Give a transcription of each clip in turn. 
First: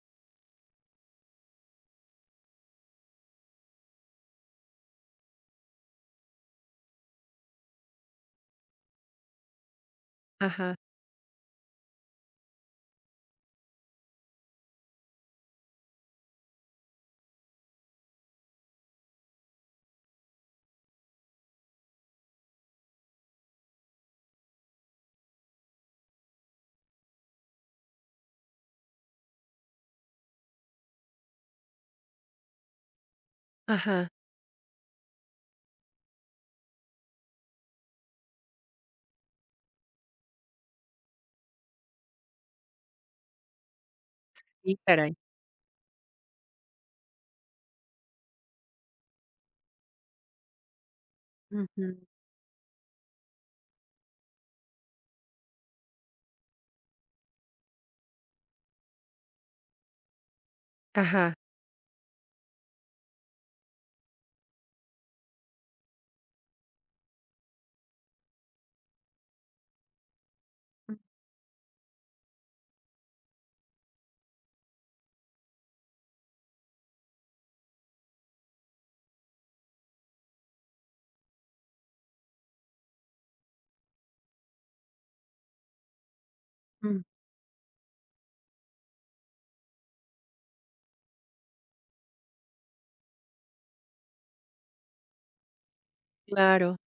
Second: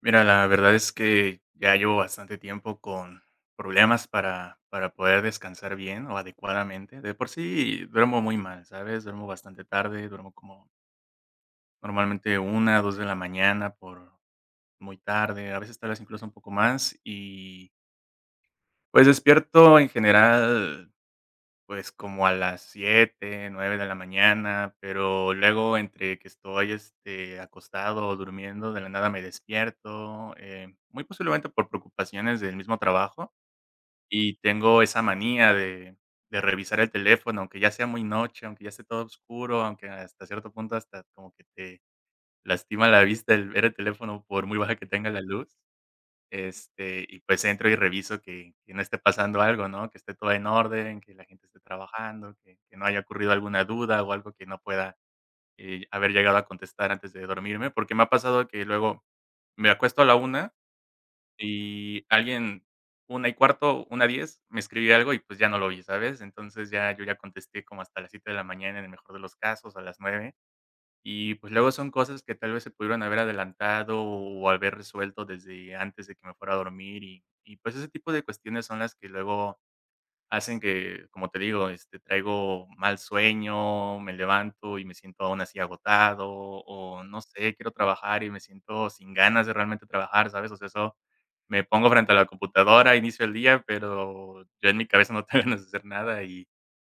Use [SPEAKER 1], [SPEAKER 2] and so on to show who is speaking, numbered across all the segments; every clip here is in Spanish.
[SPEAKER 1] Mira, la verdad es que ya llevo bastante tiempo con problemas para para poder descansar bien o adecuadamente. De por sí duermo muy mal, ¿sabes? Duermo bastante tarde. Duermo como
[SPEAKER 2] Ajá.
[SPEAKER 1] normalmente 1:00 o 2:00 de la mañana por muy tarde, a veces tal vez incluso un poco más y pues despierto en general, pues como a las 7:00, 9:00 de la mañana, pero luego entre que estoy, este, acostado o durmiendo de la nada me despierto, eh, muy posiblemente por preocupaciones del mismo trabajo
[SPEAKER 2] Ajá.
[SPEAKER 1] y tengo esa manía de de revisar el teléfono, aunque ya sea muy noche, aunque ya esté todo oscuro, aunque hasta cierto punto hasta como que te lastima la vista el ver el teléfono por muy baja
[SPEAKER 2] Sí,
[SPEAKER 1] que tenga
[SPEAKER 2] caray.
[SPEAKER 1] la luz. Este, y pues entro y reviso que que no esté pasando algo, ¿no? Que esté todo en orden, que la gente esté
[SPEAKER 2] Ujú.
[SPEAKER 1] trabajando, que que no haya ocurrido alguna duda o algo que no pueda, eh, haber llegado a contestar antes de dormirme, porque me ha pasado que luego me acuesto a la 1:00
[SPEAKER 2] Ajá.
[SPEAKER 1] y alguien, 1:15, 1:10, me escribe algo y pues ya no lo oí, ¿sabes? Entonces ya yo ya contesté como hasta las 7:00 de la mañana en el mejor de los casos, a las 9:00 y pues luego son cosas que tal vez se pudieron haber adelantado o haber resuelto desde antes de que me fuera a dormir y y pues ese tipo de cuestiones son las que luego hacen que, como te digo, este, traigo mal sueño, me levanto y me siento aún así agotado
[SPEAKER 2] Mm.
[SPEAKER 1] o no sé, quiero trabajar y me siento sin ganas de realmente trabajar, ¿sabes? O sea eso me pongo frente a la computadora, inicio el día, pero yo en mi cabeza no tengo ganas de hacer nada y
[SPEAKER 2] Claro.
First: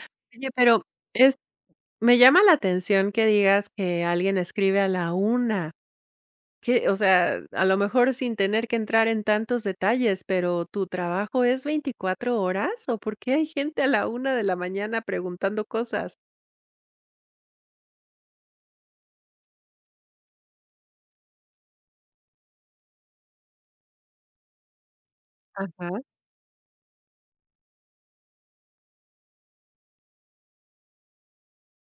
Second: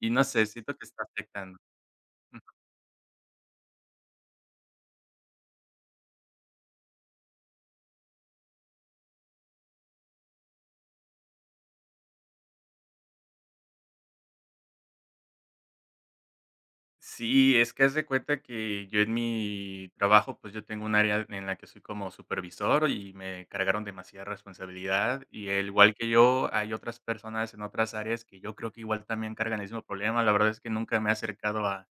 [SPEAKER 1] y no sé,
[SPEAKER 2] Oye,
[SPEAKER 1] siento
[SPEAKER 2] pero
[SPEAKER 1] que está
[SPEAKER 2] es
[SPEAKER 1] afectando.
[SPEAKER 2] me llama
[SPEAKER 1] Ujú.
[SPEAKER 2] la atención que digas que alguien escribe a la 1:00. ¿Que o sea, a lo mejor sin tener que entrar en tantos detalles. Pero, ¿tu trabajo es 24 horas o por qué hay gente a la 1:00 de la mañana preguntando cosas?
[SPEAKER 1] Sí, es que haz de cuenta que yo en mi trabajo, pues yo tengo un área en la que soy como supervisor y me cargaron demasiada responsabilidad y al igual
[SPEAKER 2] Ajá.
[SPEAKER 1] que yo, hay otras personas en otras áreas, que yo creo que igual también cargan el mismo problema. La verdad es que nunca me he acercado a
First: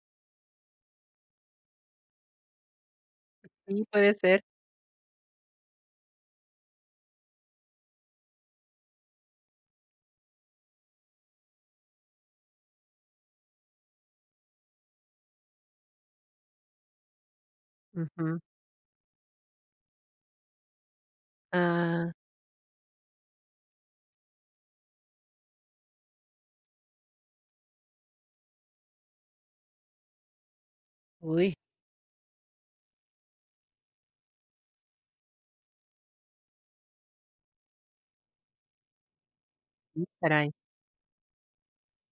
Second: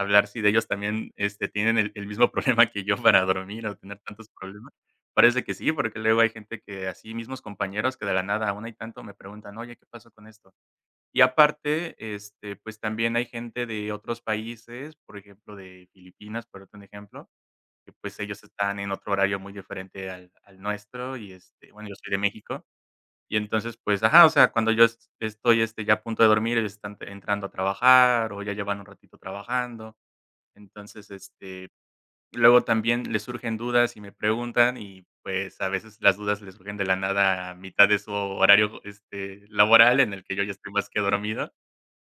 [SPEAKER 1] a hablar si de ellos también, este, tienen el el mismo problema que yo para dormir o
[SPEAKER 2] Sí,
[SPEAKER 1] tener
[SPEAKER 2] puede
[SPEAKER 1] tantos
[SPEAKER 2] ser.
[SPEAKER 1] problemas. Parece que sí, porque luego hay gente que así, mismos compañeros que de la nada aún hay tanto me preguntan: "Oye, ¿qué pasó con esto?" Y aparte, este, pues también hay gente de otros países, por ejemplo, de Filipinas, por ponerte un ejemplo, que pues
[SPEAKER 2] Ujú.
[SPEAKER 1] ellos están en otro horario muy diferente al al nuestro y este bueno, yo soy
[SPEAKER 2] Ah.
[SPEAKER 1] de México. Y entonces, pues, ajá, o sea, cuando yo estoy, este, ya a punto de dormir, ellos están entrando a trabajar o ya llevan un ratito trabajando. Entonces,
[SPEAKER 2] Uy.
[SPEAKER 1] este, luego también les surgen dudas y me preguntan y pues a veces las dudas le surgen de la nada a mitad de su horario, este, laboral
[SPEAKER 2] Sí,
[SPEAKER 1] en el que yo ya
[SPEAKER 2] caray.
[SPEAKER 1] estoy más que dormido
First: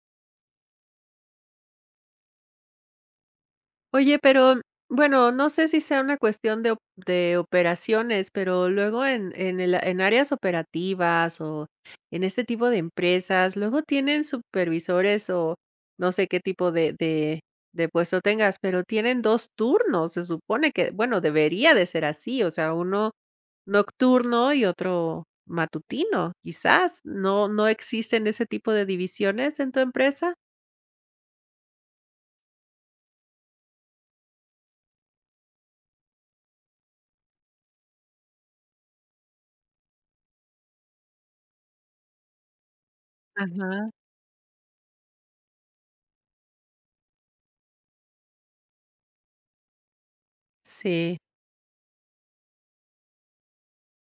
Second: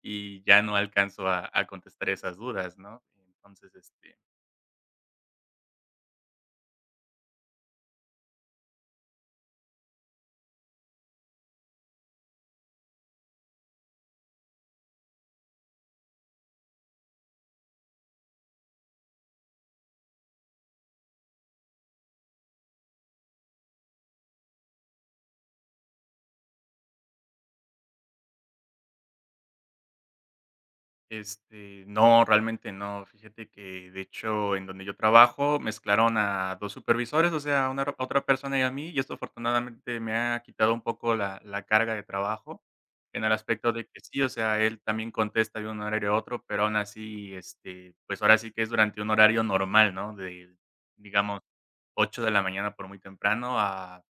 [SPEAKER 1] y ya no alcanzo a a contestar esas dudas, ¿no? Entonces, este
[SPEAKER 2] Oye, pero bueno, no sé si sea una cuestión de op de operaciones, pero luego en en el en áreas operativas o en este tipo de empresas, luego tienen supervisores o no sé qué tipo de de de puesto tengas, pero tienen 2 turnos. Se supone que bueno, debería de ser así. O sea, 1 nocturno y otro matutino. Quizás, ¿no no existen ese tipo de divisiones en tu empresa?
[SPEAKER 1] Este, no, realmente no. Fíjate que de hecho, en donde yo trabajo mezclaron a 2 supervisores, o sea, una otra persona y a mí, y esto afortunadamente me ha quitado un poco la la carga de trabajo en el aspecto de
[SPEAKER 2] Ajá.
[SPEAKER 1] que sí, o sea, él también contesta de un horario a otro, pero aún así, este, pues ahora sí que es durante un horario normal, ¿no?, de
[SPEAKER 2] Sí.
[SPEAKER 1] digamos, 8:00 de la mañana por muy temprano a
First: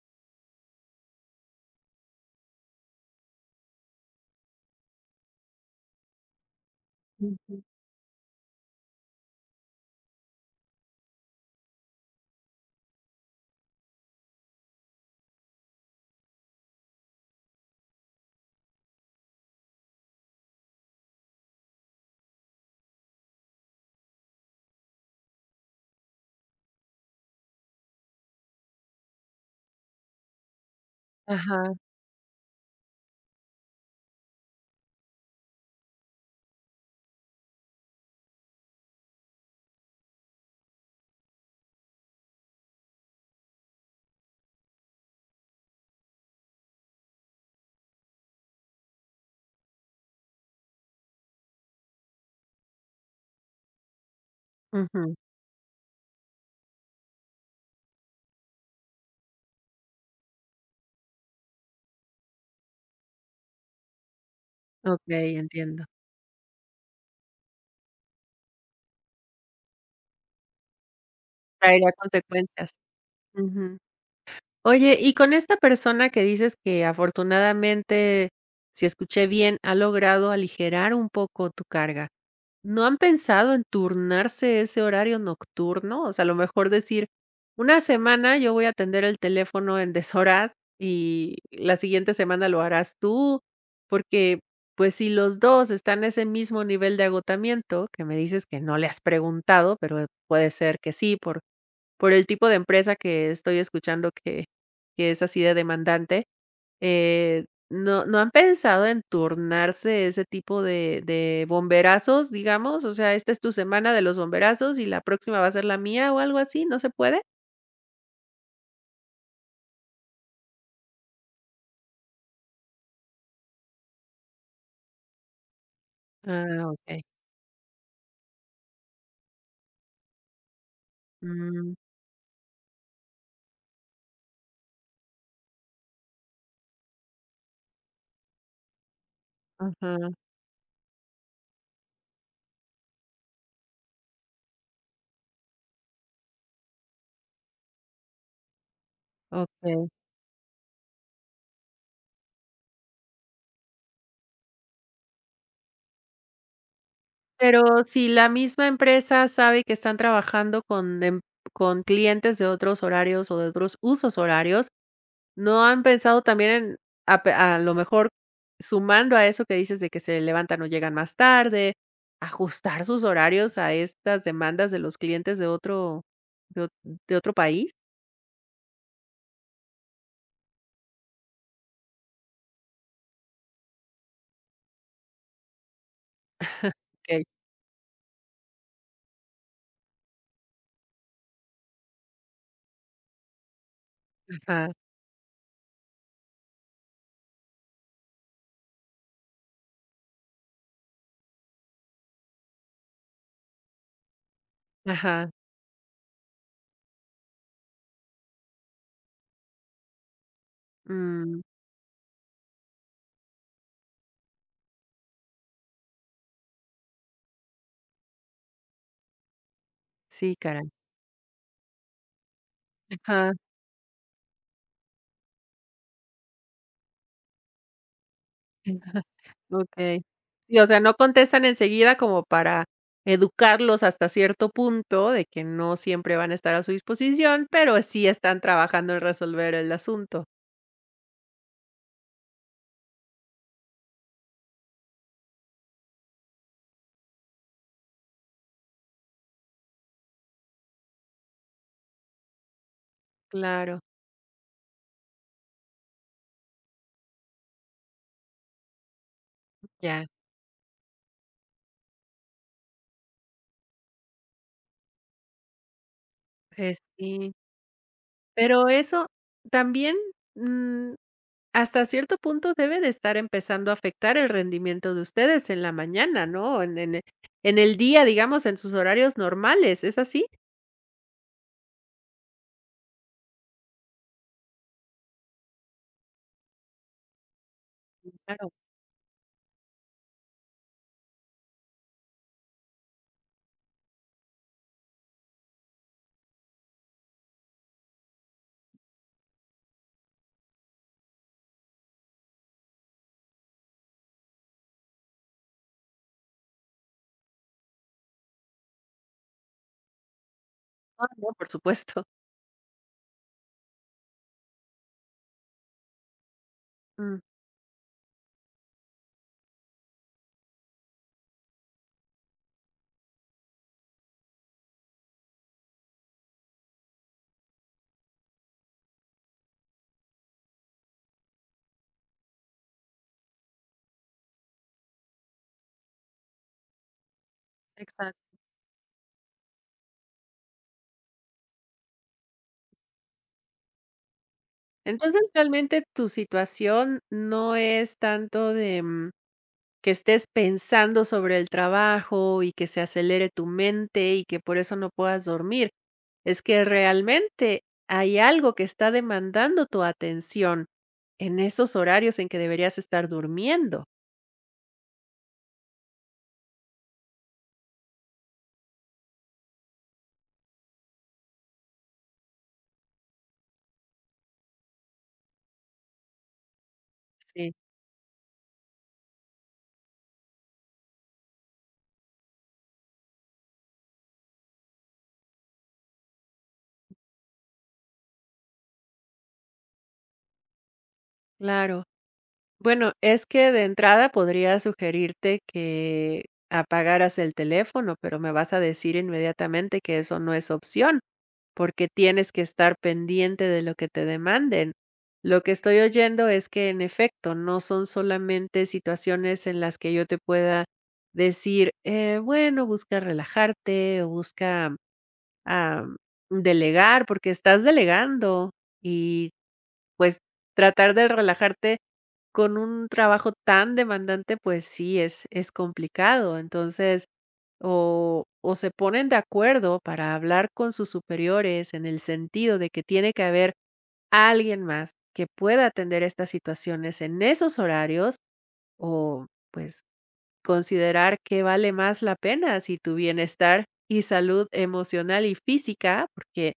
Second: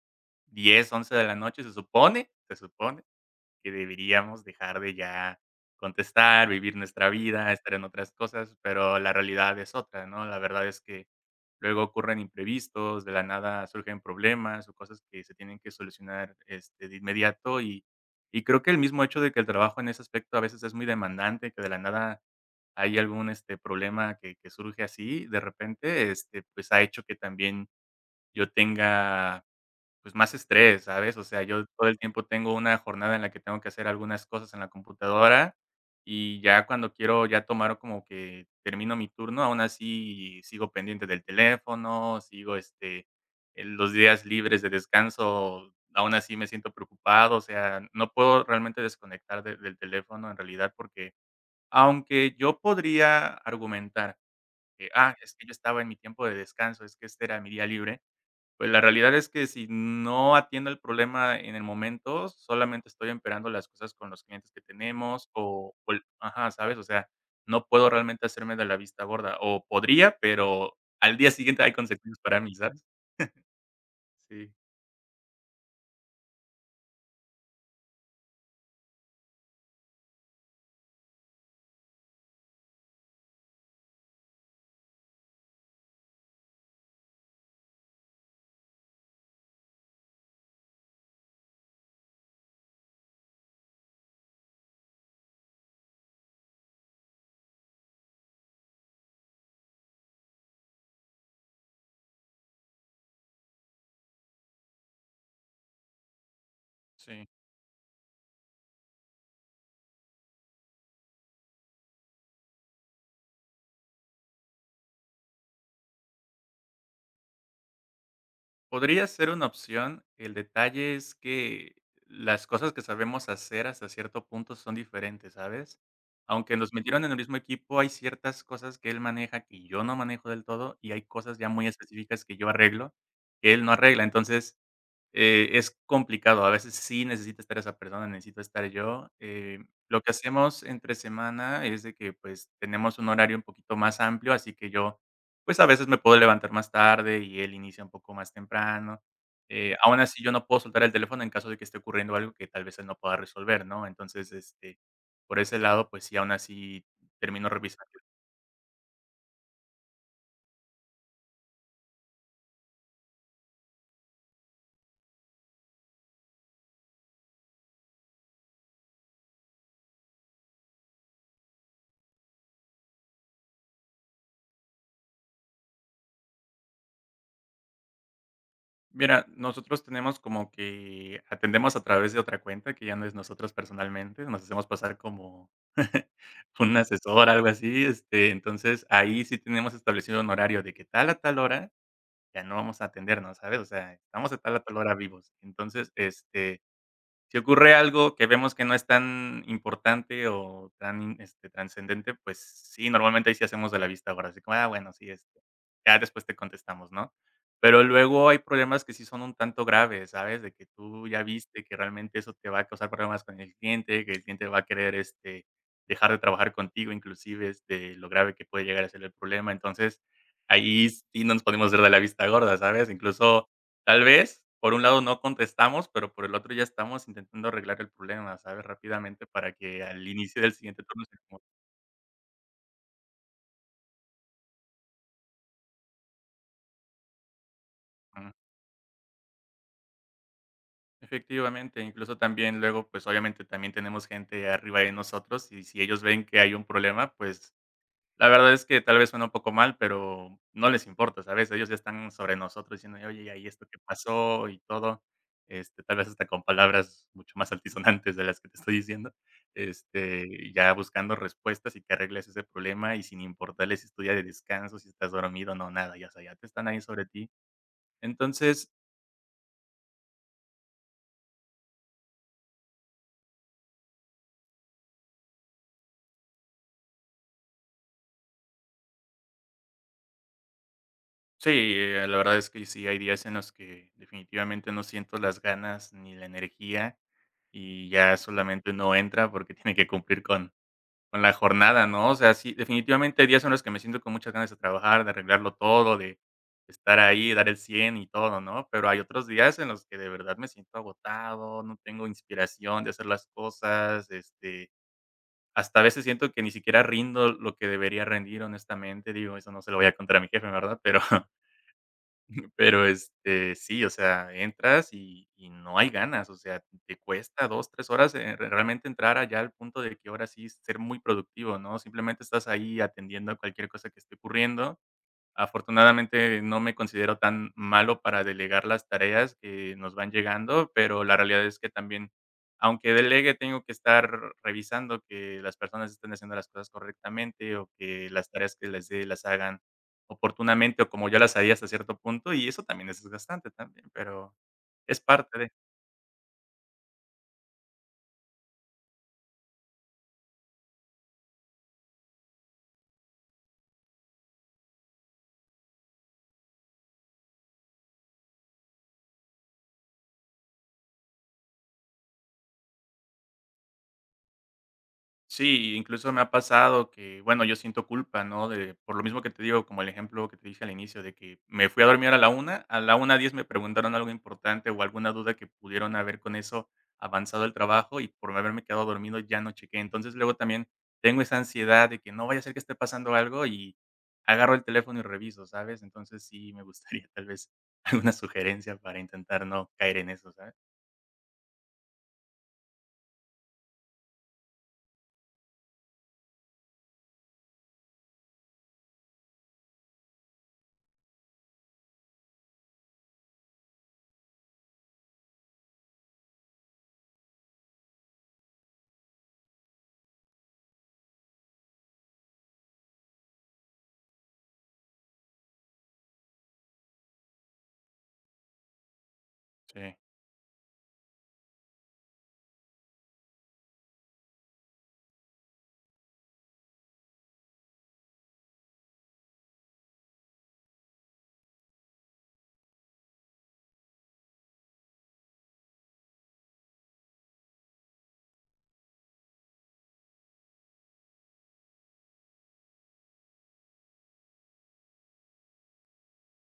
[SPEAKER 1] 10:00, 11:00 de la noche, se supone, se supone, que deberíamos dejar de ya contestar, vivir nuestra vida,
[SPEAKER 2] Ujú.
[SPEAKER 1] estar en otras cosas, pero la realidad es otra, ¿no? La verdad es que luego ocurren imprevistos, de la nada surgen problemas o cosas que se tienen que solucionar, este, de inmediato y y creo que el mismo hecho de que el trabajo en ese aspecto a veces es muy demandante, que de la nada hay algún, este, problema, que que surge así de repente, este, pues ha hecho que también yo tenga pues más estrés, ¿sabes? O sea, yo
[SPEAKER 2] Ajá.
[SPEAKER 1] todo el tiempo tengo una jornada en la que tengo que hacer algunas cosas en la computadora y ya cuando quiero ya tomar como que termino mi turno, aún así sigo pendiente del teléfono, sigo, este, en los días libres de descanso aún así me siento preocupado, o sea, no puedo realmente desconectar de del teléfono en realidad, porque aunque yo podría argumentar que: "Ah,
[SPEAKER 2] Ujú.
[SPEAKER 1] es que yo estaba en mi tiempo de descanso, es que este era mi día libre". Pues la realidad es que si no atiendo el problema en el momento, solamente estoy empeorando las cosas con los clientes que tenemos
[SPEAKER 2] Okey,
[SPEAKER 1] o
[SPEAKER 2] entiendo.
[SPEAKER 1] cual Ajá, ¿sabes? O sea, no puedo realmente hacerme de la vista gorda o podría, pero al día siguiente hay
[SPEAKER 2] Traerá
[SPEAKER 1] consecuencias para mí,
[SPEAKER 2] consecuencias.
[SPEAKER 1] ¿sabes?
[SPEAKER 2] Ujú.
[SPEAKER 1] Sí.
[SPEAKER 2] Oye, y con esta persona que dices que, afortunadamente, si escuché bien, ha logrado aligerar un poco tu carga. ¿No han pensado en turnarse ese horario nocturno? O sea, a lo mejor decir "una semana yo voy a atender el teléfono en deshoras y la siguiente semana lo harás tú", porque, pues, si los 2 están en ese mismo nivel de agotamiento que me dices que no le has preguntado, pero puede ser que sí, por por el tipo de empresa que estoy escuchando que que es así de demandante,
[SPEAKER 1] Sí.
[SPEAKER 2] eh, no no han pensado en turnarse ese tipo de de bomberazos, digamos, o sea, esta es tu semana de los bomberazos y la próxima va a ser la mía o algo así, ¿no se puede?
[SPEAKER 1] Podría ser una opción. El detalle es que, las cosas que sabemos hacer hasta cierto punto son diferentes, ¿sabes? Aunque
[SPEAKER 2] Ah,
[SPEAKER 1] nos
[SPEAKER 2] okey.
[SPEAKER 1] metieron en el mismo equipo, hay ciertas cosas que él maneja, que yo no manejo del todo y hay cosas ya muy
[SPEAKER 2] Mm.
[SPEAKER 1] específicas que yo arreglo que él no arregla. Entonces, eh, es complicado. A veces sí necesita estar esa persona, necesito estar yo, eh, lo que
[SPEAKER 2] Ujú.
[SPEAKER 1] hacemos entre semana es de que pues tenemos un horario un poquito más amplio, así que yo pues a veces me puedo levantar más tarde y él inicia un poco más temprano, eh,
[SPEAKER 2] Okey.
[SPEAKER 1] aun así, yo no puedo soltar el teléfono en caso de que esté ocurriendo algo que tal vez él no pueda resolver, ¿no?, entonces, este, por ese lado, pues sí, aun así termino
[SPEAKER 2] Pero
[SPEAKER 1] revisando.
[SPEAKER 2] si la misma empresa sabe que están trabajando con em con clientes de otros horarios o de otros husos horarios, ¿no han pensado también en a pe a lo mejor sumando a eso que dices de que se levantan o llegan más tarde, ajustar sus horarios a estas demandas de los clientes de otro de ot de otro país?
[SPEAKER 1] Mira, nosotros tenemos como que Atendemos a través de otra cuenta, que ya no es nosotros personalmente nos hacemos pasar como un
[SPEAKER 2] Okey.
[SPEAKER 1] asesor algo así, este, entonces, ahí sí tenemos establecido un horario de que tal a tal hora, ya no vamos a atender más, ¿sabes?, o sea, estamos de tal, a
[SPEAKER 2] Ajá.
[SPEAKER 1] tal hora vivos. Entonces, este, si ocurre algo que vemos que no es tan importante o tan, este, transcendente, pues sí, normalmente ahí sí hacemos de la vista gorda, así como, "ah, bueno, sí,
[SPEAKER 2] Ajá.
[SPEAKER 1] este, ya después te contestamos", ¿no? Pero luego hay problemas que sí son un tanto graves, ¿sabes? De que tú ya
[SPEAKER 2] Mm.
[SPEAKER 1] viste que realmente eso te va a causar problemas con el cliente, que el cliente va a querer, este, dejar de trabajar contigo, inclusive, este, de lo grave que puede llegar a ser el problema. Entonces,
[SPEAKER 2] Sí, caray.
[SPEAKER 1] ahí sí no nos podemos ver de la vista gorda, ¿sabes?
[SPEAKER 2] Ajá.
[SPEAKER 1] Incluso, tal vez por un lado no contestamos, pero por el otro ya estamos intentando arreglar el problema, ¿sabes?, rápidamente para que
[SPEAKER 2] Okey.
[SPEAKER 1] al inicio del
[SPEAKER 2] Sí, o sea,
[SPEAKER 1] siguiente
[SPEAKER 2] no
[SPEAKER 1] turno sea como
[SPEAKER 2] contestan enseguida como para educarlos hasta cierto punto, de que no siempre van a estar a su disposición, pero sí
[SPEAKER 1] Ujú.
[SPEAKER 2] están trabajando en resolver el asunto.
[SPEAKER 1] Efectivamente. Incluso, también, luego, pues obviamente, también tenemos gente arriba de nosotros, y si ellos ven que hay un problema, pues, la verdad, es que tal vez, suena un poco mal, pero no les importa, ¿sabes? Ellos, ya están sobre nosotros, diciendo: "Oye, ya vi ya vi esto, ¿qué
[SPEAKER 2] Claro.
[SPEAKER 1] pasó?", y todo. Este, tal vez hasta con palabras mucho más altisonantes, de las que te estoy diciendo,
[SPEAKER 2] Ya.
[SPEAKER 1] este, ya buscando respuestas, y que arregles ese problema. Y sin importarles si es tu día de descanso, si estás dormido, no, nada. Ya, o sea, ya te están ahí
[SPEAKER 2] Pues,
[SPEAKER 1] sobre ti.
[SPEAKER 2] sí. Pero
[SPEAKER 1] Entonces
[SPEAKER 2] eso también, mm, hasta cierto punto, debe de estar empezando a afectar el rendimiento de ustedes en la mañana, ¿no? En en en el día, digamos, en sus horarios normales, ¿es así?
[SPEAKER 1] Sí, eh, la verdad, es que sí hay días en los que definitivamente no siento las ganas, ni la energía, y
[SPEAKER 2] Sí,
[SPEAKER 1] ya
[SPEAKER 2] claro.
[SPEAKER 1] solamente, uno entra porque tiene que cumplir con con la jornada, ¿no? O sea, sí, definitivamente, hay días en los que me siento con muchas ganas de trabajar, de arreglarlo todo, de estar ahí, dar el 100 y todo, ¿no? Pero hay otros días, en los que de verdad me siento agotado, no tengo inspiración de hacer las cosas, este, hasta a veces, siento que ni siquiera rindo, lo que debería rendir, honestamente. Digo, eso no se lo voy a contar a mi jefe, ¿verdad?, pero
[SPEAKER 2] Ah, no, por supuesto.
[SPEAKER 1] pero, este, sí. O sea, entras, y y no hay ganas, o sea, te
[SPEAKER 2] Mm.
[SPEAKER 1] cuesta 2, 3 horas, eh, realmente, entrar allá, al punto de que ahora sí, ser muy productivo, ¿no? Simplemente estás ahí, atendiendo a cualquier cosa, que esté ocurriendo. Afortunadamente, no me considero tan malo para delegar las tareas que nos van llegando, pero la realidad es que también, aunque delegue, tengo que estar revisando que las personas estén haciendo las cosas correctamente, o que las
[SPEAKER 2] Exacto.
[SPEAKER 1] tareas que les dé, las hagan oportunamente, o como yo las haría, hasta cierto punto. Y eso también es desgastante también, pero, es
[SPEAKER 2] Entonces,
[SPEAKER 1] parte de
[SPEAKER 2] realmente tu situación, no es tanto de, mm, que estés pensando sobre el trabajo, y que se acelere tu mente, y que por eso no puedas dormir. Es que realmente, hay algo que está demandando tu atención en esos horarios en que deberías estar durmiendo.
[SPEAKER 1] Sí, i incluso me ha pasado que bueno, yo siento culpa, ¿no?, de por lo mismo que te digo, como el ejemplo que te dije al inicio de que me fui a dormir a la 1:00, a las 1:10 me preguntaron algo importante o alguna duda que pudieron haber con eso avanzado el
[SPEAKER 2] Sí.
[SPEAKER 1] trabajo y por haberme quedado dormido ya no chequé. Entonces luego también tengo esa ansiedad de que no vaya a ser que esté pasando algo y agarro el teléfono y reviso, ¿sabes? Entonces sí me gustaría tal vez alguna sugerencia para intentar no caer en eso, ¿sabes?
[SPEAKER 2] Claro. Bueno, es que de entrada podría sugerirte que apagaras el teléfono, pero me vas a decir inmediatamente que eso no es opción, porque tienes que estar pendiente de lo que te demanden. Lo que estoy oyendo es que en efecto, no son solamente situaciones en las que yo te pueda decir, eh, "bueno, busca relajarte o busca, am, delegar", porque estás delegando y
[SPEAKER 1] Sí.
[SPEAKER 2] pues, tratar de relajarte con un trabajo tan demandante, pues sí, es es complicado. Entonces, o o se ponen de acuerdo para hablar con sus superiores en el sentido de que tiene que haber alguien más que pueda atender estas situaciones en esos horarios, o pues, considerar ¿que vale más la pena?, si tu bienestar y salud emocional, y física, porque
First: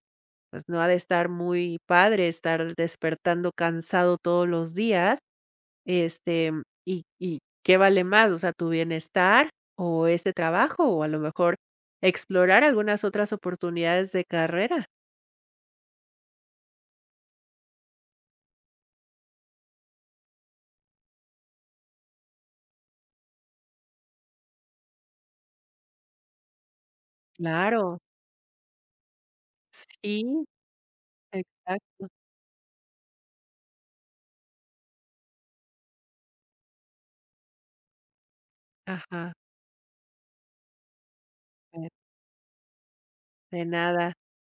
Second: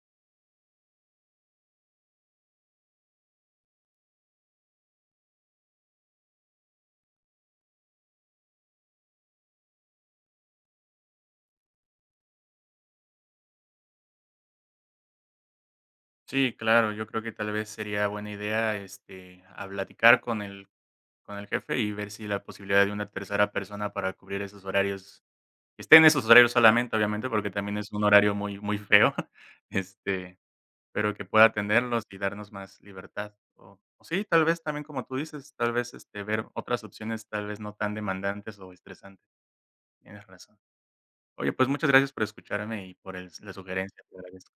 [SPEAKER 2] pues, no ha de estar muy padre, estar despertando cansado todos los días, este y ¿y qué vale más?, o sea, ¿tu bienestar o este trabajo?, o a lo mejor explorar algunas otras oportunidades de carrera.
[SPEAKER 1] Sí, claro. Yo creo que tal vez sería buena idea, este, habl platicar con el con el jefe y ver si la posibilidad de una tercera persona para cubrir esos horarios que esté en esos horarios solamente, obviamente, porque también es
[SPEAKER 2] Claro.
[SPEAKER 1] un horario muy, muy feo, este,
[SPEAKER 2] Sí.
[SPEAKER 1] pero que pueda atenderlos
[SPEAKER 2] Exacto.
[SPEAKER 1] y darnos más libertad o o sí, tal vez también como tú dices, tal vez, este, ver otras opciones, tal vez no tan demandantes o estresantes.
[SPEAKER 2] Ajá.
[SPEAKER 1] Tienes razón. Oye, pues
[SPEAKER 2] Eh
[SPEAKER 1] muchas gracias por escucharme y por el s la
[SPEAKER 2] De
[SPEAKER 1] sugerencia.
[SPEAKER 2] nada.
[SPEAKER 1] Te agradezco.